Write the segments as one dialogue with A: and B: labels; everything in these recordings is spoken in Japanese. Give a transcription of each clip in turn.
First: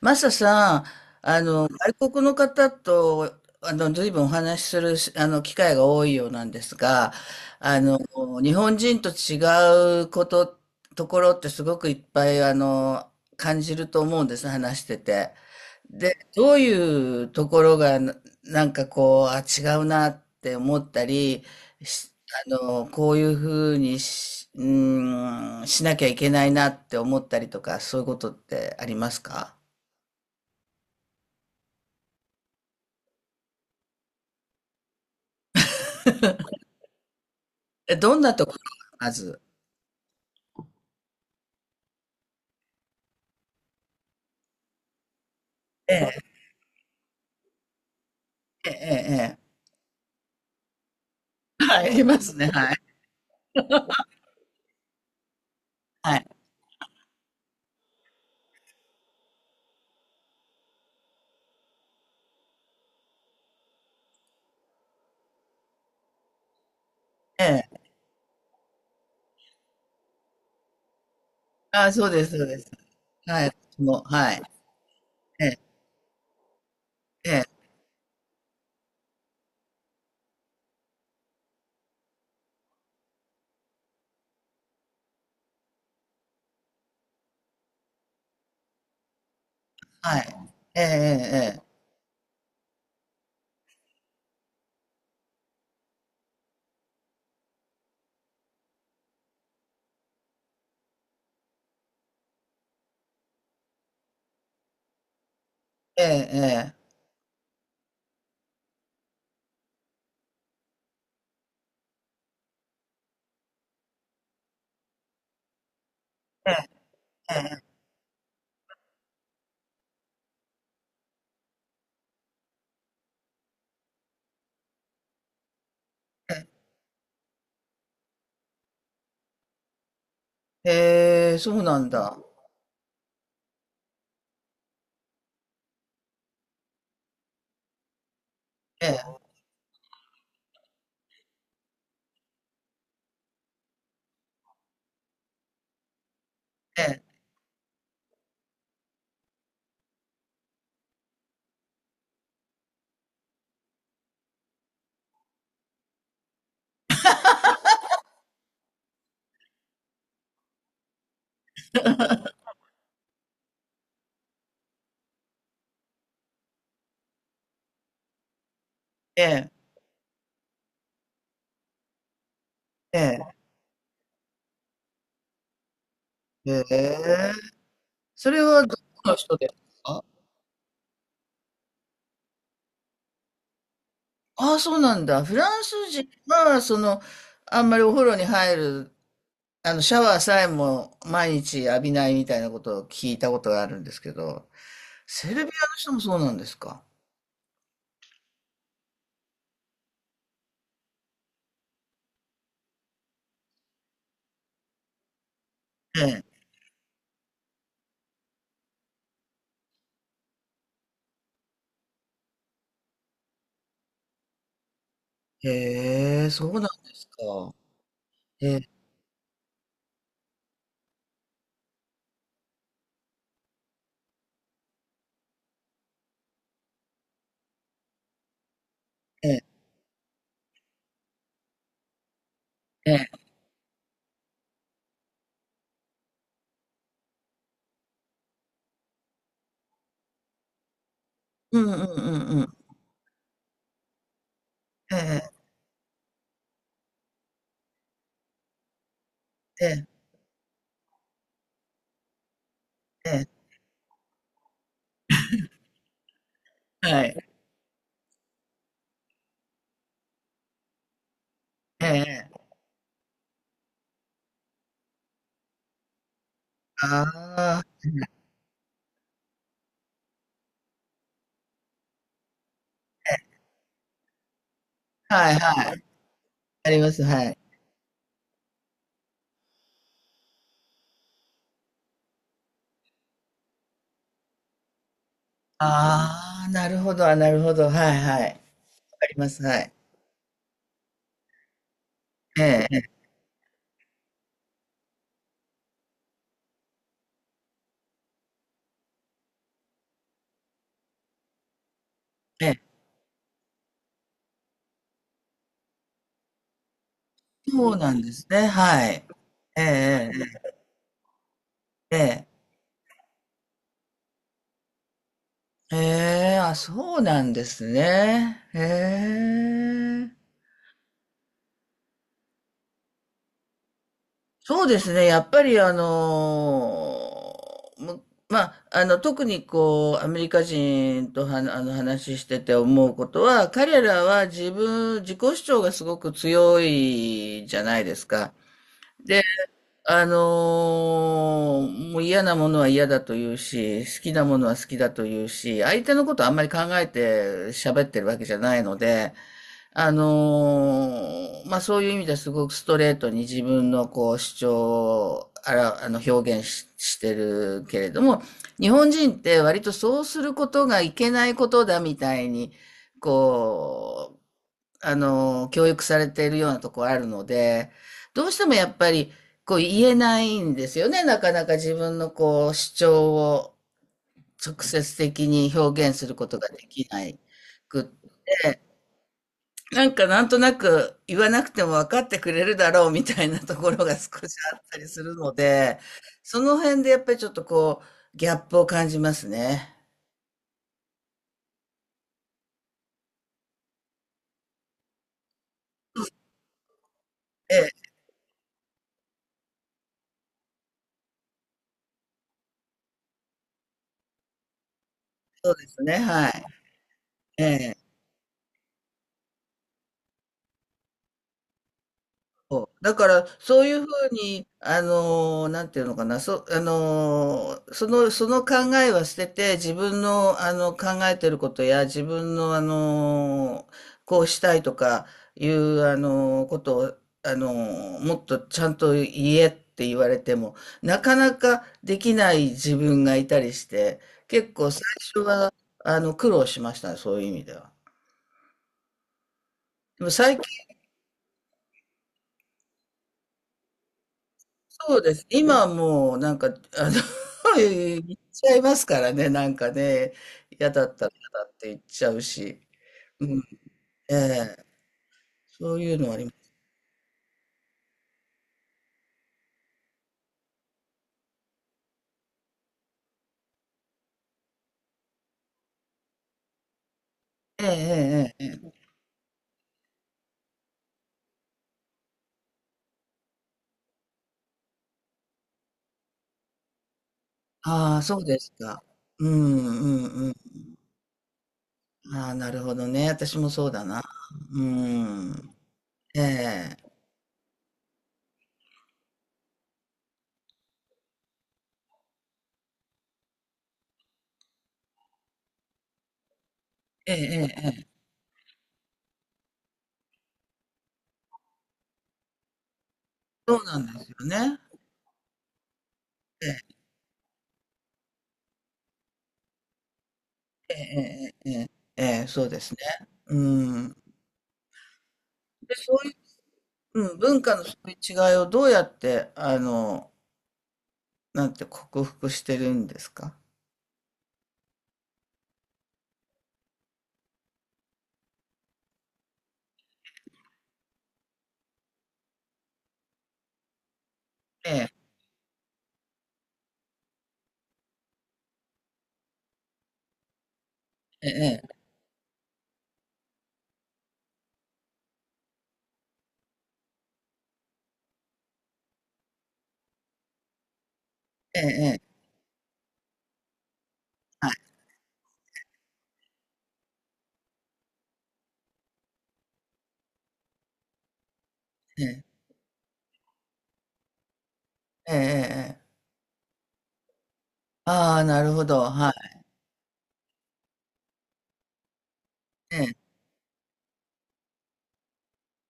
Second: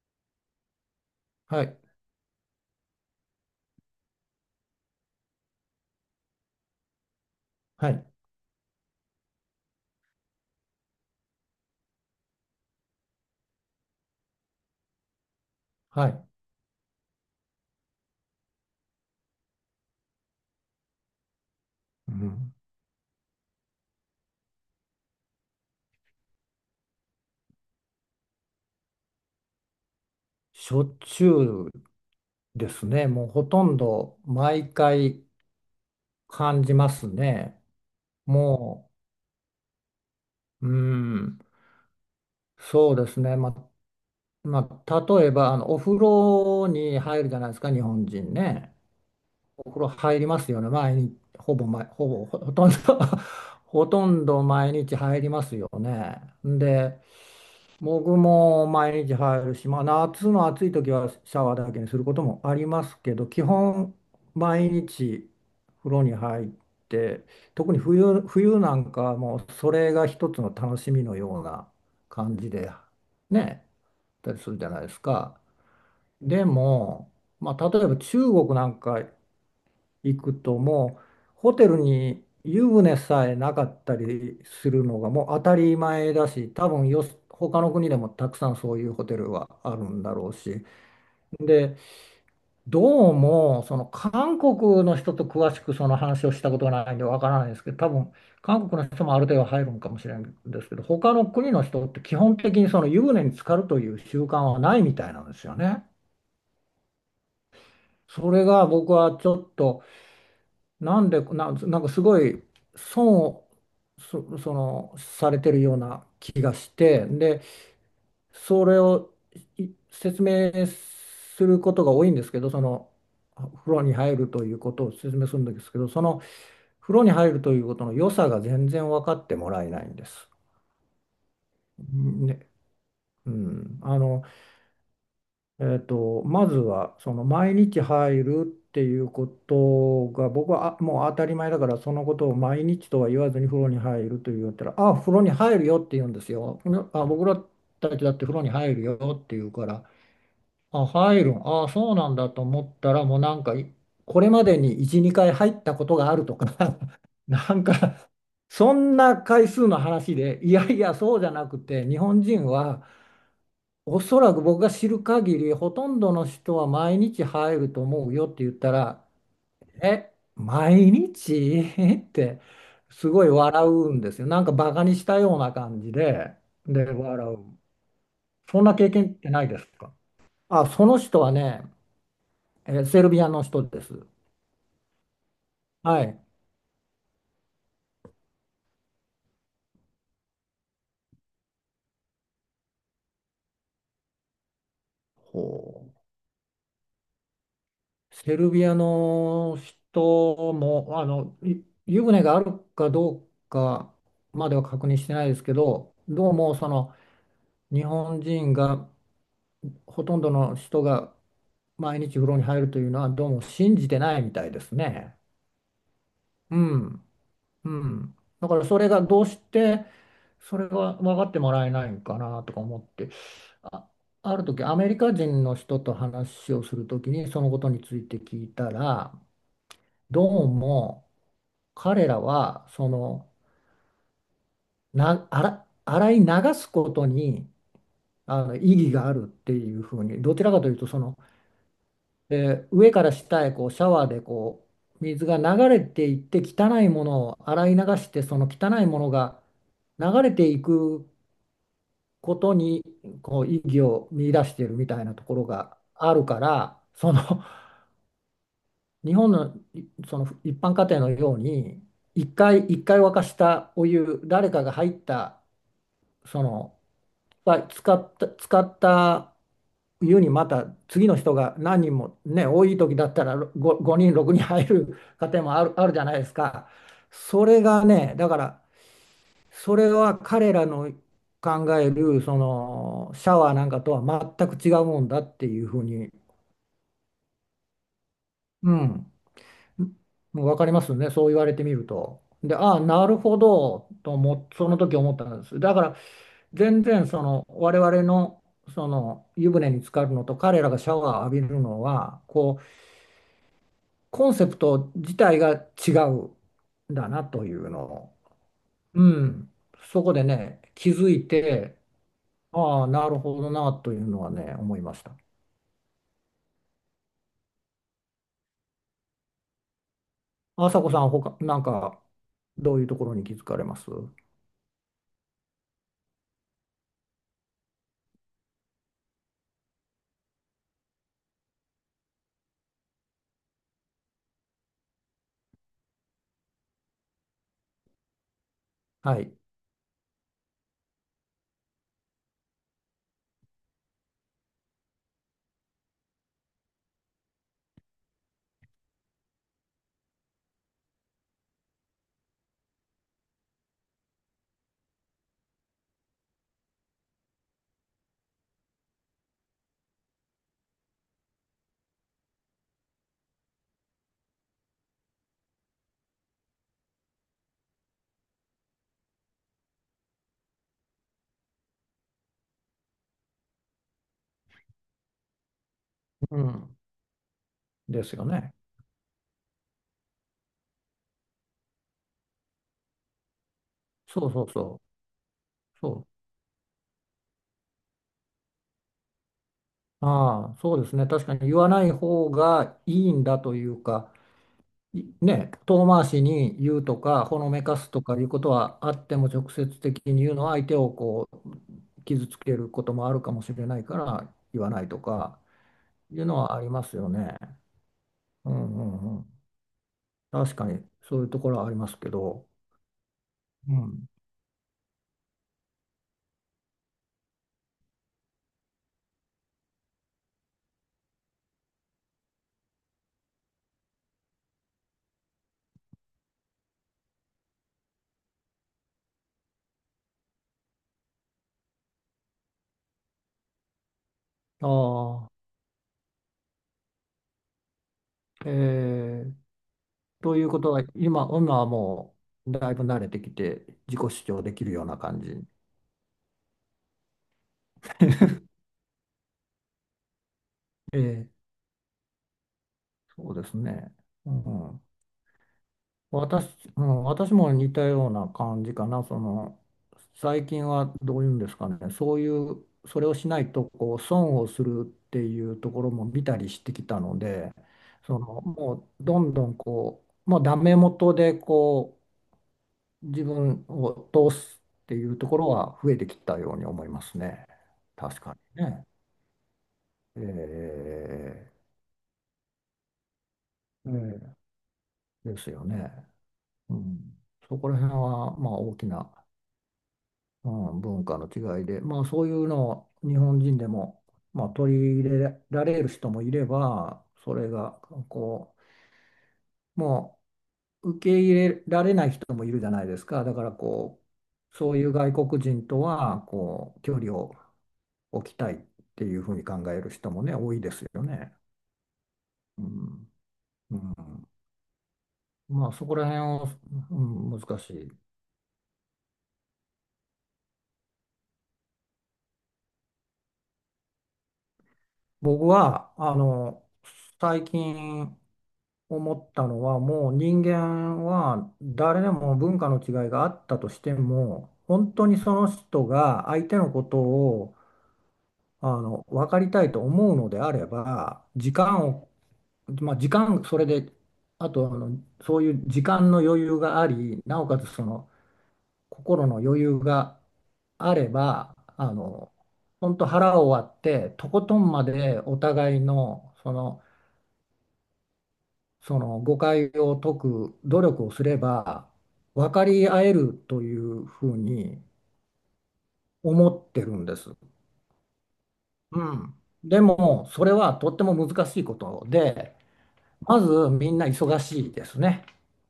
A: マサさん、
B: はい、
A: 外国の方と、随分お話しする、機会が多いようなんですが、あ
B: は
A: の、
B: い、
A: 日本人と違うこと、ところってすごくいっぱい、感じると思うんです、話してて。
B: は
A: で、
B: い。
A: どういうところが、なんかこう、違うなって思ったり、し
B: うん、
A: こういうふうにし、うーん、しなきゃいけないなって思ったりとか、そういうことってありますか？
B: しょっちゅうですね。もうほとんど毎回感じますね。
A: え、どんなところ
B: も
A: がまず。
B: う、うん、そうですね。まあ、例えばお風
A: ええ、
B: 呂に入るじゃないですか、日本人ね。
A: えええ
B: お風呂入りますよね。毎日、ほ
A: え。
B: ぼ毎、
A: はい、い
B: ほ
A: ま
B: ぼ、
A: すね、
B: ほとん
A: はい。
B: ど ほとんど毎日入りますよ
A: は
B: ね。
A: い。
B: で、僕も毎日入るし、まあ、夏の暑い時はシャワーだけにすることもありますけど、基本毎日風呂に入って、
A: え
B: 特に
A: え。
B: 冬なんかはもうそれが一つの楽しみのような
A: ああ、そうです
B: 感
A: そう
B: じ
A: です。
B: でね、
A: はい、
B: やっ
A: 私も、
B: た
A: は
B: り
A: い。
B: するじゃないですか。
A: ええ、
B: でも、
A: ええ、
B: まあ、例えば中国なんか行くともうホテルに湯船さえなかったりするのがもう当たり前だし、多分他の国でもたくさんそういうホテルはあるんだ
A: は
B: ろうし、
A: い。ええ
B: でどうもその韓国の人と詳しくその話をしたことがないんでわからないですけど、多分韓国の人もある程度入るのかもしれないんですけど、他の国の人って基本的にその湯船に浸かるという習慣はないみたいなんですよね。
A: ええええ。ええええ。
B: それが僕はちょっと、なんかすごい損をそのされてるような気がして、でそれを説明することが多いんですけど、その風呂に入るということを説明するんですけど、その風呂に入るということの良さが全然分かってもらえないんです。
A: ええええ。へえ、そうなんだ。
B: ね、うん、あのまずはその毎日入るって
A: え
B: いう
A: え、
B: ことが僕はもう当たり前だから、そのことを毎日とは言わずに風呂に入ると言ったら、「あ、風呂に入るよ」って言うんですよ。ね、
A: え
B: 僕らたちだって風呂に入るよって言うから、「あ、入るんあそうなんだ」と思ったらもう、なんかいこれまでに1、2回入ったことがあるとか、 なんかそんな回数の話で、いやいやそうじゃなくて、日本人は、おそらく僕が知る限り、ほとんどの人は毎日入ると思うよって言ったら、
A: え、
B: え、毎日 って
A: え
B: すごい
A: え、
B: 笑うんですよ。なんかバカにしたような感じで、
A: ええ。へ
B: で、
A: え。
B: 笑う。
A: それ
B: そ
A: は
B: んな
A: ど
B: 経験
A: この
B: って
A: 人
B: な
A: で
B: いです
A: す
B: か？
A: か？
B: あ、その人はね、セルビアの人です。
A: ああ、そうなんだ。フランス
B: は
A: 人
B: い。
A: は、あんまりお風呂に入る、シャワーさえも毎日浴びないみたいなことを聞いたことがあるんですけど。セルビ
B: ほ
A: アの人もそうなんですか。
B: う。セルビアの人も、あの、湯船があるかどうかまでは確認してないですけど、
A: ええ。
B: どうもその、日本人が、ほとんどの人が毎日風呂に入るというのは、どうも信じてないみたいですね。
A: へえ、そう
B: う
A: なんです
B: ん、
A: か。
B: うん。だ
A: え
B: から
A: え、
B: それがどうしてそれが分かってもらえないのかなとか思って、あ、ある時アメリカ人の人と話をする時にそのことについて聞いたら、
A: ええ、
B: どうも彼らはそ
A: ええ。
B: の、洗い流すことにあの意義があるっていうふうに、どちらかというとその、
A: うんうんうんうん。
B: で、上から下へこうシャワーでこ
A: え
B: う水
A: え、
B: が流れていって汚いものを洗い流して、その汚いものが
A: ええ、
B: 流れていくことに
A: え
B: こ
A: え。
B: う意義を見出しているみたいなところがあるから、
A: は
B: その
A: い。
B: 日本のその一般家庭のように、
A: え
B: 一
A: え。
B: 回一回沸かしたお湯、誰かが入った、その
A: あ
B: が使った、使った湯にまた次の人が何人もね、多い時だったら5、5人、6人入る
A: あ、
B: 家
A: はい
B: 庭もある、
A: は い。
B: あるじゃないですか。
A: あります、はい。
B: それがね、だからそれは彼らの考えるそのシャワーなんかとは全く違うもんだっていうふうに、
A: ああ、なるほど、なるほど。はいはい。
B: う
A: あ
B: ん、
A: ります、はい。
B: もう分かりますね、そう言われてみると。
A: え
B: で、
A: え、
B: ああ、
A: え
B: なるほどとその時思ったんです。だから全然その我々のその湯船に浸かるのと、彼らがシャワーを浴びるのは
A: え、え
B: こ
A: え。
B: うコンセプト自体が違うんだなとい
A: そ
B: う
A: う
B: の
A: なんで
B: を、
A: すね、は
B: う
A: い。
B: ん、そ
A: ええ、
B: こでね気づいて、
A: ええ、ええ。
B: ああなるほどなというのはね思いました。
A: ええ、そうなんですね。へえ。
B: 朝子さん、他なんかどういうところに気づかれます
A: そうですね。やっぱりあのーむまあ、特にこう、アメリカ人とは、話してて思うことは、彼らは自己主張がすごく強いじゃないですか。
B: は
A: で、
B: い、
A: もう嫌なものは嫌だと言うし、好きなものは好きだと言うし、相手のことあんまり考えて喋ってるわけじゃないので、あのまあそういう意味ではすごくストレートに自分のこう主張を表現てるけれども、日本人って割とそうすることがいけないことだみたいに、こう、教育されているようなところあるので、どうしてもやっぱりこう言えないんですよね。なかなか自分のこう主張を直接的に表現するこ
B: う
A: とがで
B: ん、
A: きないくっ
B: ですよ
A: て。
B: ね。
A: なんかなんとなく言わなくても分かってくれるだろうみたいなところが少
B: そう
A: し
B: そう
A: あった
B: そ
A: り
B: う。
A: するので、
B: そ
A: その辺でやっぱりちょっとこうギャップを感じますね。
B: う。ああ、そうですね。確かに言わない方がいいんだというか、ね、遠回しに言うとか、ほの
A: え
B: めか
A: え、
B: すとかいうことはあっても、直接的に言うのは相手をこう傷つけることもあるかもしれないから言わないとか
A: そうですね、
B: いう
A: は
B: の
A: い。
B: はありますよね。
A: ええ。
B: うんうんうん。確かにそういうところはありますけど。
A: そうだから、そうい
B: う
A: うふ
B: ん。
A: うに、なんていうのかな、そ、あのー、その、その考えは捨てて、自分の、考えてることや、自分の、こうしたいとかいう、ことを、もっとちゃんと言えって言われても、なかなかできない自分がいたりして、結構最初
B: あ
A: は、苦労しましたね、そういう意味では。
B: あ、えー、
A: でも
B: と
A: 最近
B: いうことは今、今はもうだいぶ慣れてきて自己主張できるような
A: そうで
B: 感
A: す。
B: じ。
A: 今はもうなんか、の、言っ ちゃいますからね、なんかね、嫌だっ
B: え
A: たら嫌
B: ー、
A: だって言っちゃうし、う
B: そう
A: ん、
B: ですね。
A: え
B: う
A: え、
B: ん、
A: そういうのはあります。
B: 私、うん、私も似たような感じかな。その、最近はどういうんですかね。そういう、それをしないとこう損をするっていうところも見たりしてきたので、
A: え
B: そ
A: え、
B: の、
A: ええ、え
B: も
A: え。
B: うどんどんこう、もうダメ元でこう、自分を通すっていうところは増えてきたように思いますね。
A: ああ、そ
B: 確
A: う
B: か
A: です
B: に
A: か。
B: ね。
A: うん、うん、うん。
B: ええ
A: ああ、なるほどね。私もそうだな。
B: え
A: う
B: えです
A: ん。
B: よね。
A: え
B: う
A: え、
B: ん。そこら辺は、まあ大きな、うん、文化の違いで、まあ、そういうのを日本人でも、まあ、取り入れられる人もいれば、
A: ええ、
B: それ
A: ええ、
B: が
A: ええ
B: こう、もう受け入れられない人もいるじゃないですか。だから
A: そうなんで
B: こ
A: すよ
B: う、
A: ね。
B: そういう外国人とは
A: ええ、
B: こう距離を置きたいっていうふうに考える人もね、多いで
A: え
B: すよね。
A: え、ええ、ええ、ええそうで
B: う
A: すね。
B: ん、う
A: うん。
B: ん、まあ
A: で、
B: そこ
A: そ
B: ら
A: うい
B: 辺を、う
A: う、うん、
B: ん、
A: 文化
B: 難
A: の
B: し
A: そう
B: い。
A: いう違いをどうやって、なんて克服してるんですか？
B: 僕はあの最近思ったのは、もう人間は誰でも文化の違いがあったとしても、
A: ええ、
B: 本当にその人が相手のことをあの分かりたいと思うのであれば、
A: ええ、
B: 時間、それで、あとあの、そういう時間の余裕があり、なおかつその心の余裕があれば、
A: ええ、え
B: あ
A: え、
B: の、本当腹を割って、とこ
A: は
B: とん
A: い、
B: までお互いの、その、その誤解を解く努力をすれば
A: ええ、
B: 分かり合えるというふうに
A: ええ、ええ。
B: 思ってるんです。
A: ああ、なるほど、
B: う
A: は
B: ん。でもそれはとっても難しいことで、
A: い、ええ。
B: まずみんな忙しいですね。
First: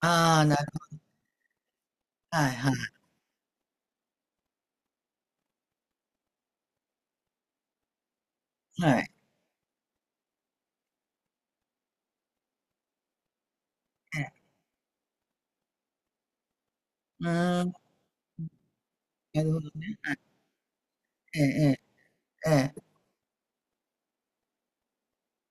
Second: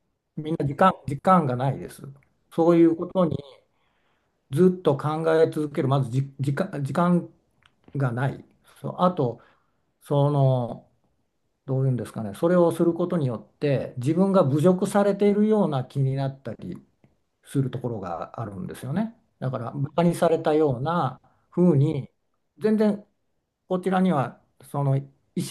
A: ああ、
B: み
A: な
B: ん
A: る、
B: な時間がないです。
A: はい、は
B: そ
A: い、
B: ういうことにずっと考え続ける、まずじ、時間がない。そ
A: は
B: う、
A: い、
B: あと、その、どういうんですかね、それをすることによって自
A: ええ。
B: 分が侮辱されているような気になったり
A: う
B: す
A: ー
B: る
A: ん、
B: ところがあるんですよね。
A: な
B: だ
A: る
B: か
A: ほど、
B: らバカにされたような
A: え
B: 風
A: え、
B: に、
A: ええ、え
B: 全
A: え。
B: 然こちらにはその意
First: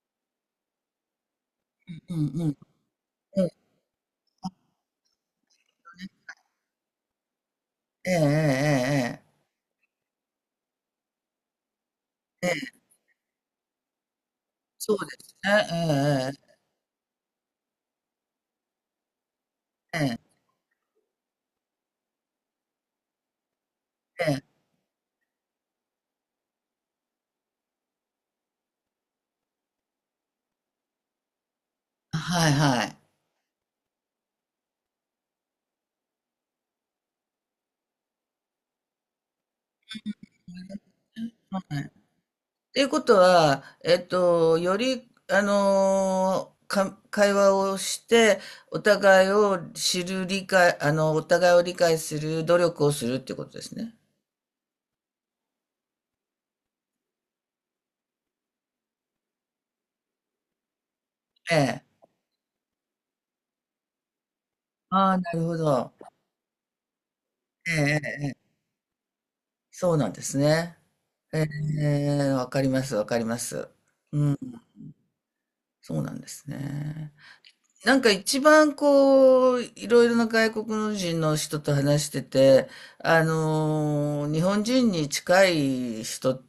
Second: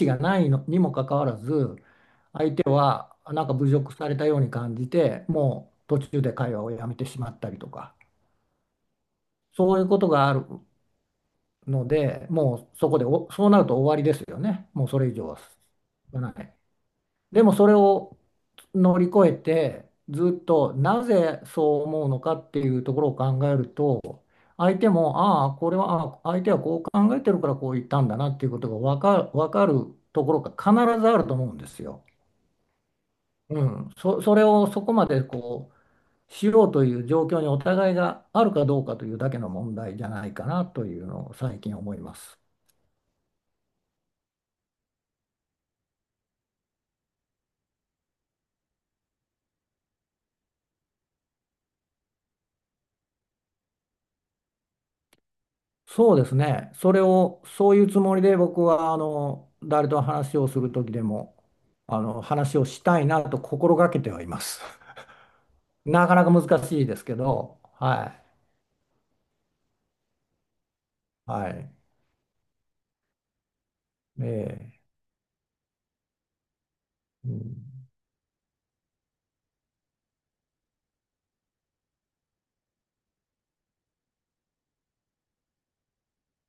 B: 思がないのにもかかわらず、
A: うんうんう
B: 相
A: ん、
B: 手はなんか侮辱されたように感じて、もう途中で会話をやめてしまったりとか、
A: ええ、ええええええ。
B: そういうことがあるので、
A: え
B: も
A: え、
B: うそこでそうなると終わりですよね。もう
A: そう
B: そ
A: で
B: れ以上
A: す
B: は
A: ね、
B: ない。でもそれを乗り越えて、
A: ええええ、
B: ずっとなぜそう思うのかっていうところを考えると、
A: ええ、ええ。
B: 相手も、ああ、これは相手はこう考えてるからこう言ったんだなっていうことが分かるところが必ずあると思うんですよ。
A: はいはい。
B: うん、それをそこまでこうしようという状況にお互いがあるかどうかというだけの問題じゃないかなというのを最近思います。
A: っていうことは、えっと、より、あのーか、会話をして、お互いを理解する努力をするっていうことですね。
B: そうですね。それを、そういうつもりで僕は、あの、誰と話をする時でも、
A: え
B: あ
A: え。
B: の、話をしたいなと心がけてはいます。
A: ああ、なるほ ど。
B: なかなか難しいですけど、
A: ええ、え
B: は
A: え、ええそうなんですね。
B: い。
A: え
B: はい。
A: え、わかります、わかります。
B: ええ、
A: そうなんですね。
B: うん、
A: なんか一番こう、いろいろな外国人の人と話してて、日本人に近い人、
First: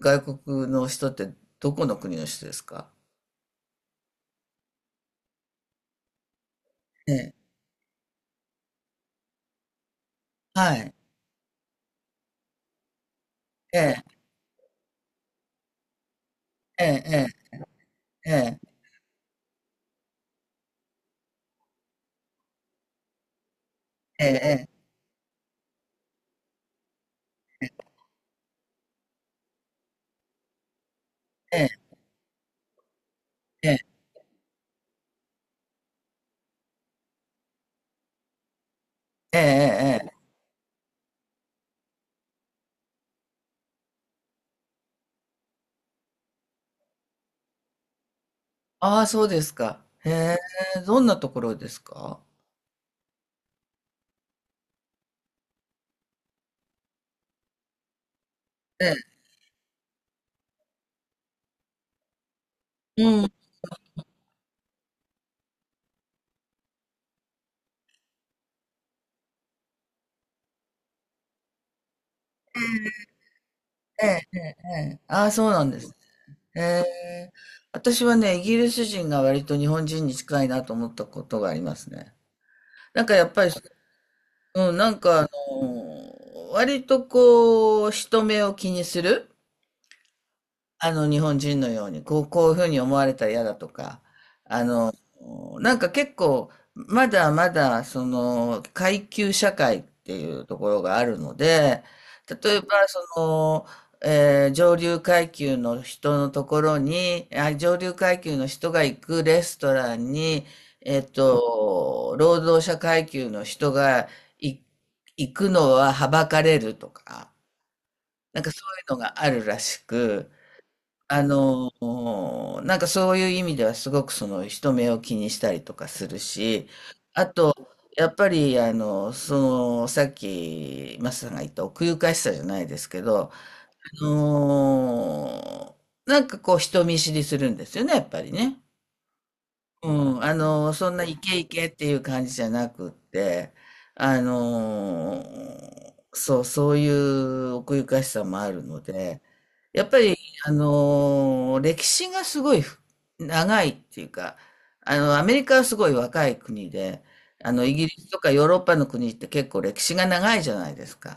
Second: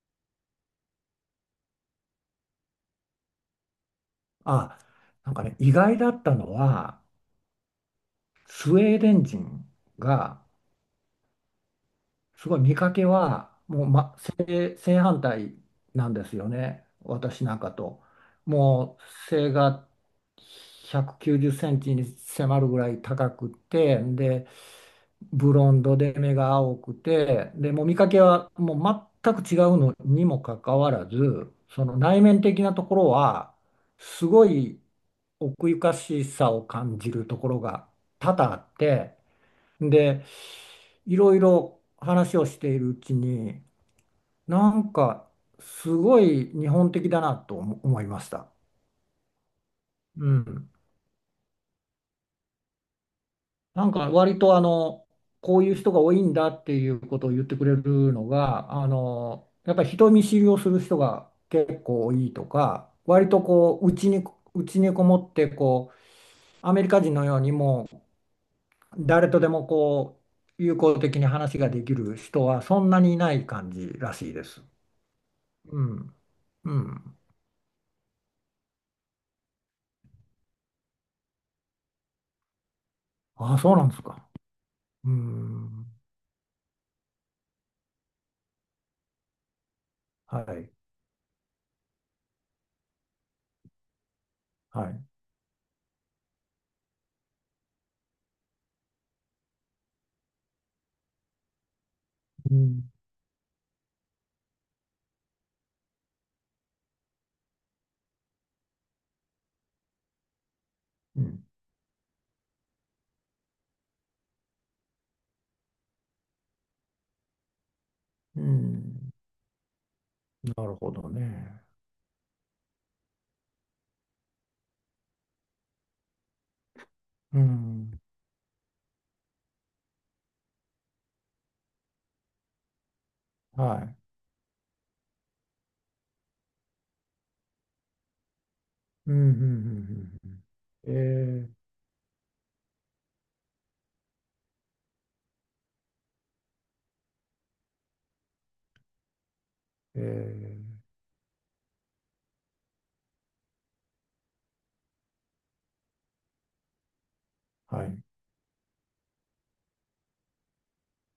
A: 外国の人ってどこの国の人ですか？
B: あ、なんかね、意外だったのは、
A: ええ。
B: スウェーデン人が、
A: はい。
B: すごい見かけは
A: え
B: もう、
A: え、
B: 正反対なんですよ
A: え
B: ね、
A: え、え
B: 私なんかと。
A: え、ええ、
B: もう背が190センチに迫るぐらい高くて、
A: え
B: で
A: え、
B: ブロンドで目が青くて、でもう見かけはもう全く違うのにもかかわらず、
A: え
B: その内面的なところは
A: え、
B: すごい奥ゆかしさを感じるところが多々あって、
A: ええ、ええ、え
B: で
A: え。
B: いろいろ話をしているうちに、なんか、すごい日本的だなと思いました。
A: ああ、そうですか。へ
B: う
A: え、
B: ん。
A: どんなところですか？
B: なんか、割とあの、こういう人が多いんだっていうことを言ってくれるのが、
A: え
B: あ
A: え、
B: の、やっぱり人見知りをする人が結構多いとか、
A: う
B: 割
A: ん。
B: とこう、うちにこもって、こう、アメリカ人のようにもう、誰とでもこう、友好的に話ができる人はそんなにいない感じ
A: え
B: ら
A: え、
B: しい
A: え
B: で
A: え、
B: す。
A: ええ。ああ、そうなんで
B: う
A: す
B: ん。
A: ね。へ
B: うん。
A: えー。私はね、イギリス人が割と日本人に近いなと思ったことがありますね。なんかやっぱり、
B: ああ、そうなんですか。
A: うん、なん
B: う
A: かあ
B: ん。
A: の、割とこう、人目を気にする。
B: はい。
A: 日本人のように、こう、こういうふうに思われたら嫌だとか、あ
B: は
A: の、
B: い。
A: なんか結構、まだまだ、階級社会っていうところがあるので、
B: う
A: 例えば、
B: ん。
A: 上流階級の人のところに、上流階級の人が行くレストランに、えっ
B: うん。
A: と、労働者階級の人がい行くのははばかれるとか、な
B: う
A: んかそういうの
B: ん。
A: があるらしく、
B: なるほどね。
A: なんかそういう意味ではすごくその人目を気にしたりとかするし、あ
B: う
A: と
B: ん。
A: やっぱりそのさっきマスさんが言った奥ゆかしさじゃないですけど、あ
B: はい。
A: のなんかこう人見知りするんですよね、やっぱりね。
B: うん。うん。う
A: うん、そ
B: んうんう
A: んなイケイ
B: ん、え
A: ケっていう感じじゃなくって、あの、そういう奥ゆかしさもあるので、やっぱ
B: ー、
A: り、
B: え
A: 歴史がすごい長いっていうか、アメリカはすごい若い国で、イ
B: ー、は
A: ギ
B: い。
A: リスとかヨーロッパの国って結構歴史が長いじゃないですか。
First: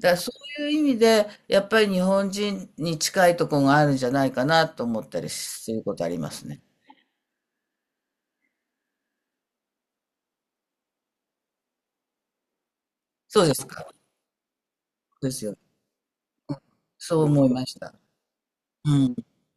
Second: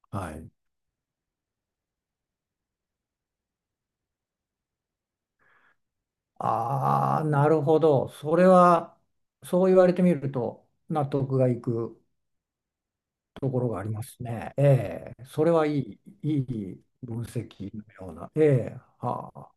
A: だからそ
B: はい。
A: ういう意味で、やっぱり日本人に近いところがあるんじゃないかなと思ったりすることありますね。
B: ああ、なるほど。それは、そう言われてみると、納得がいく
A: そう
B: と
A: で
B: こ
A: す
B: ろが
A: か。
B: あり
A: そ
B: ますね。ええ、
A: うです
B: それ
A: よね。
B: はいい、いい分
A: そう思いま
B: 析
A: し
B: の
A: た。
B: ような。ええ、
A: うん。
B: は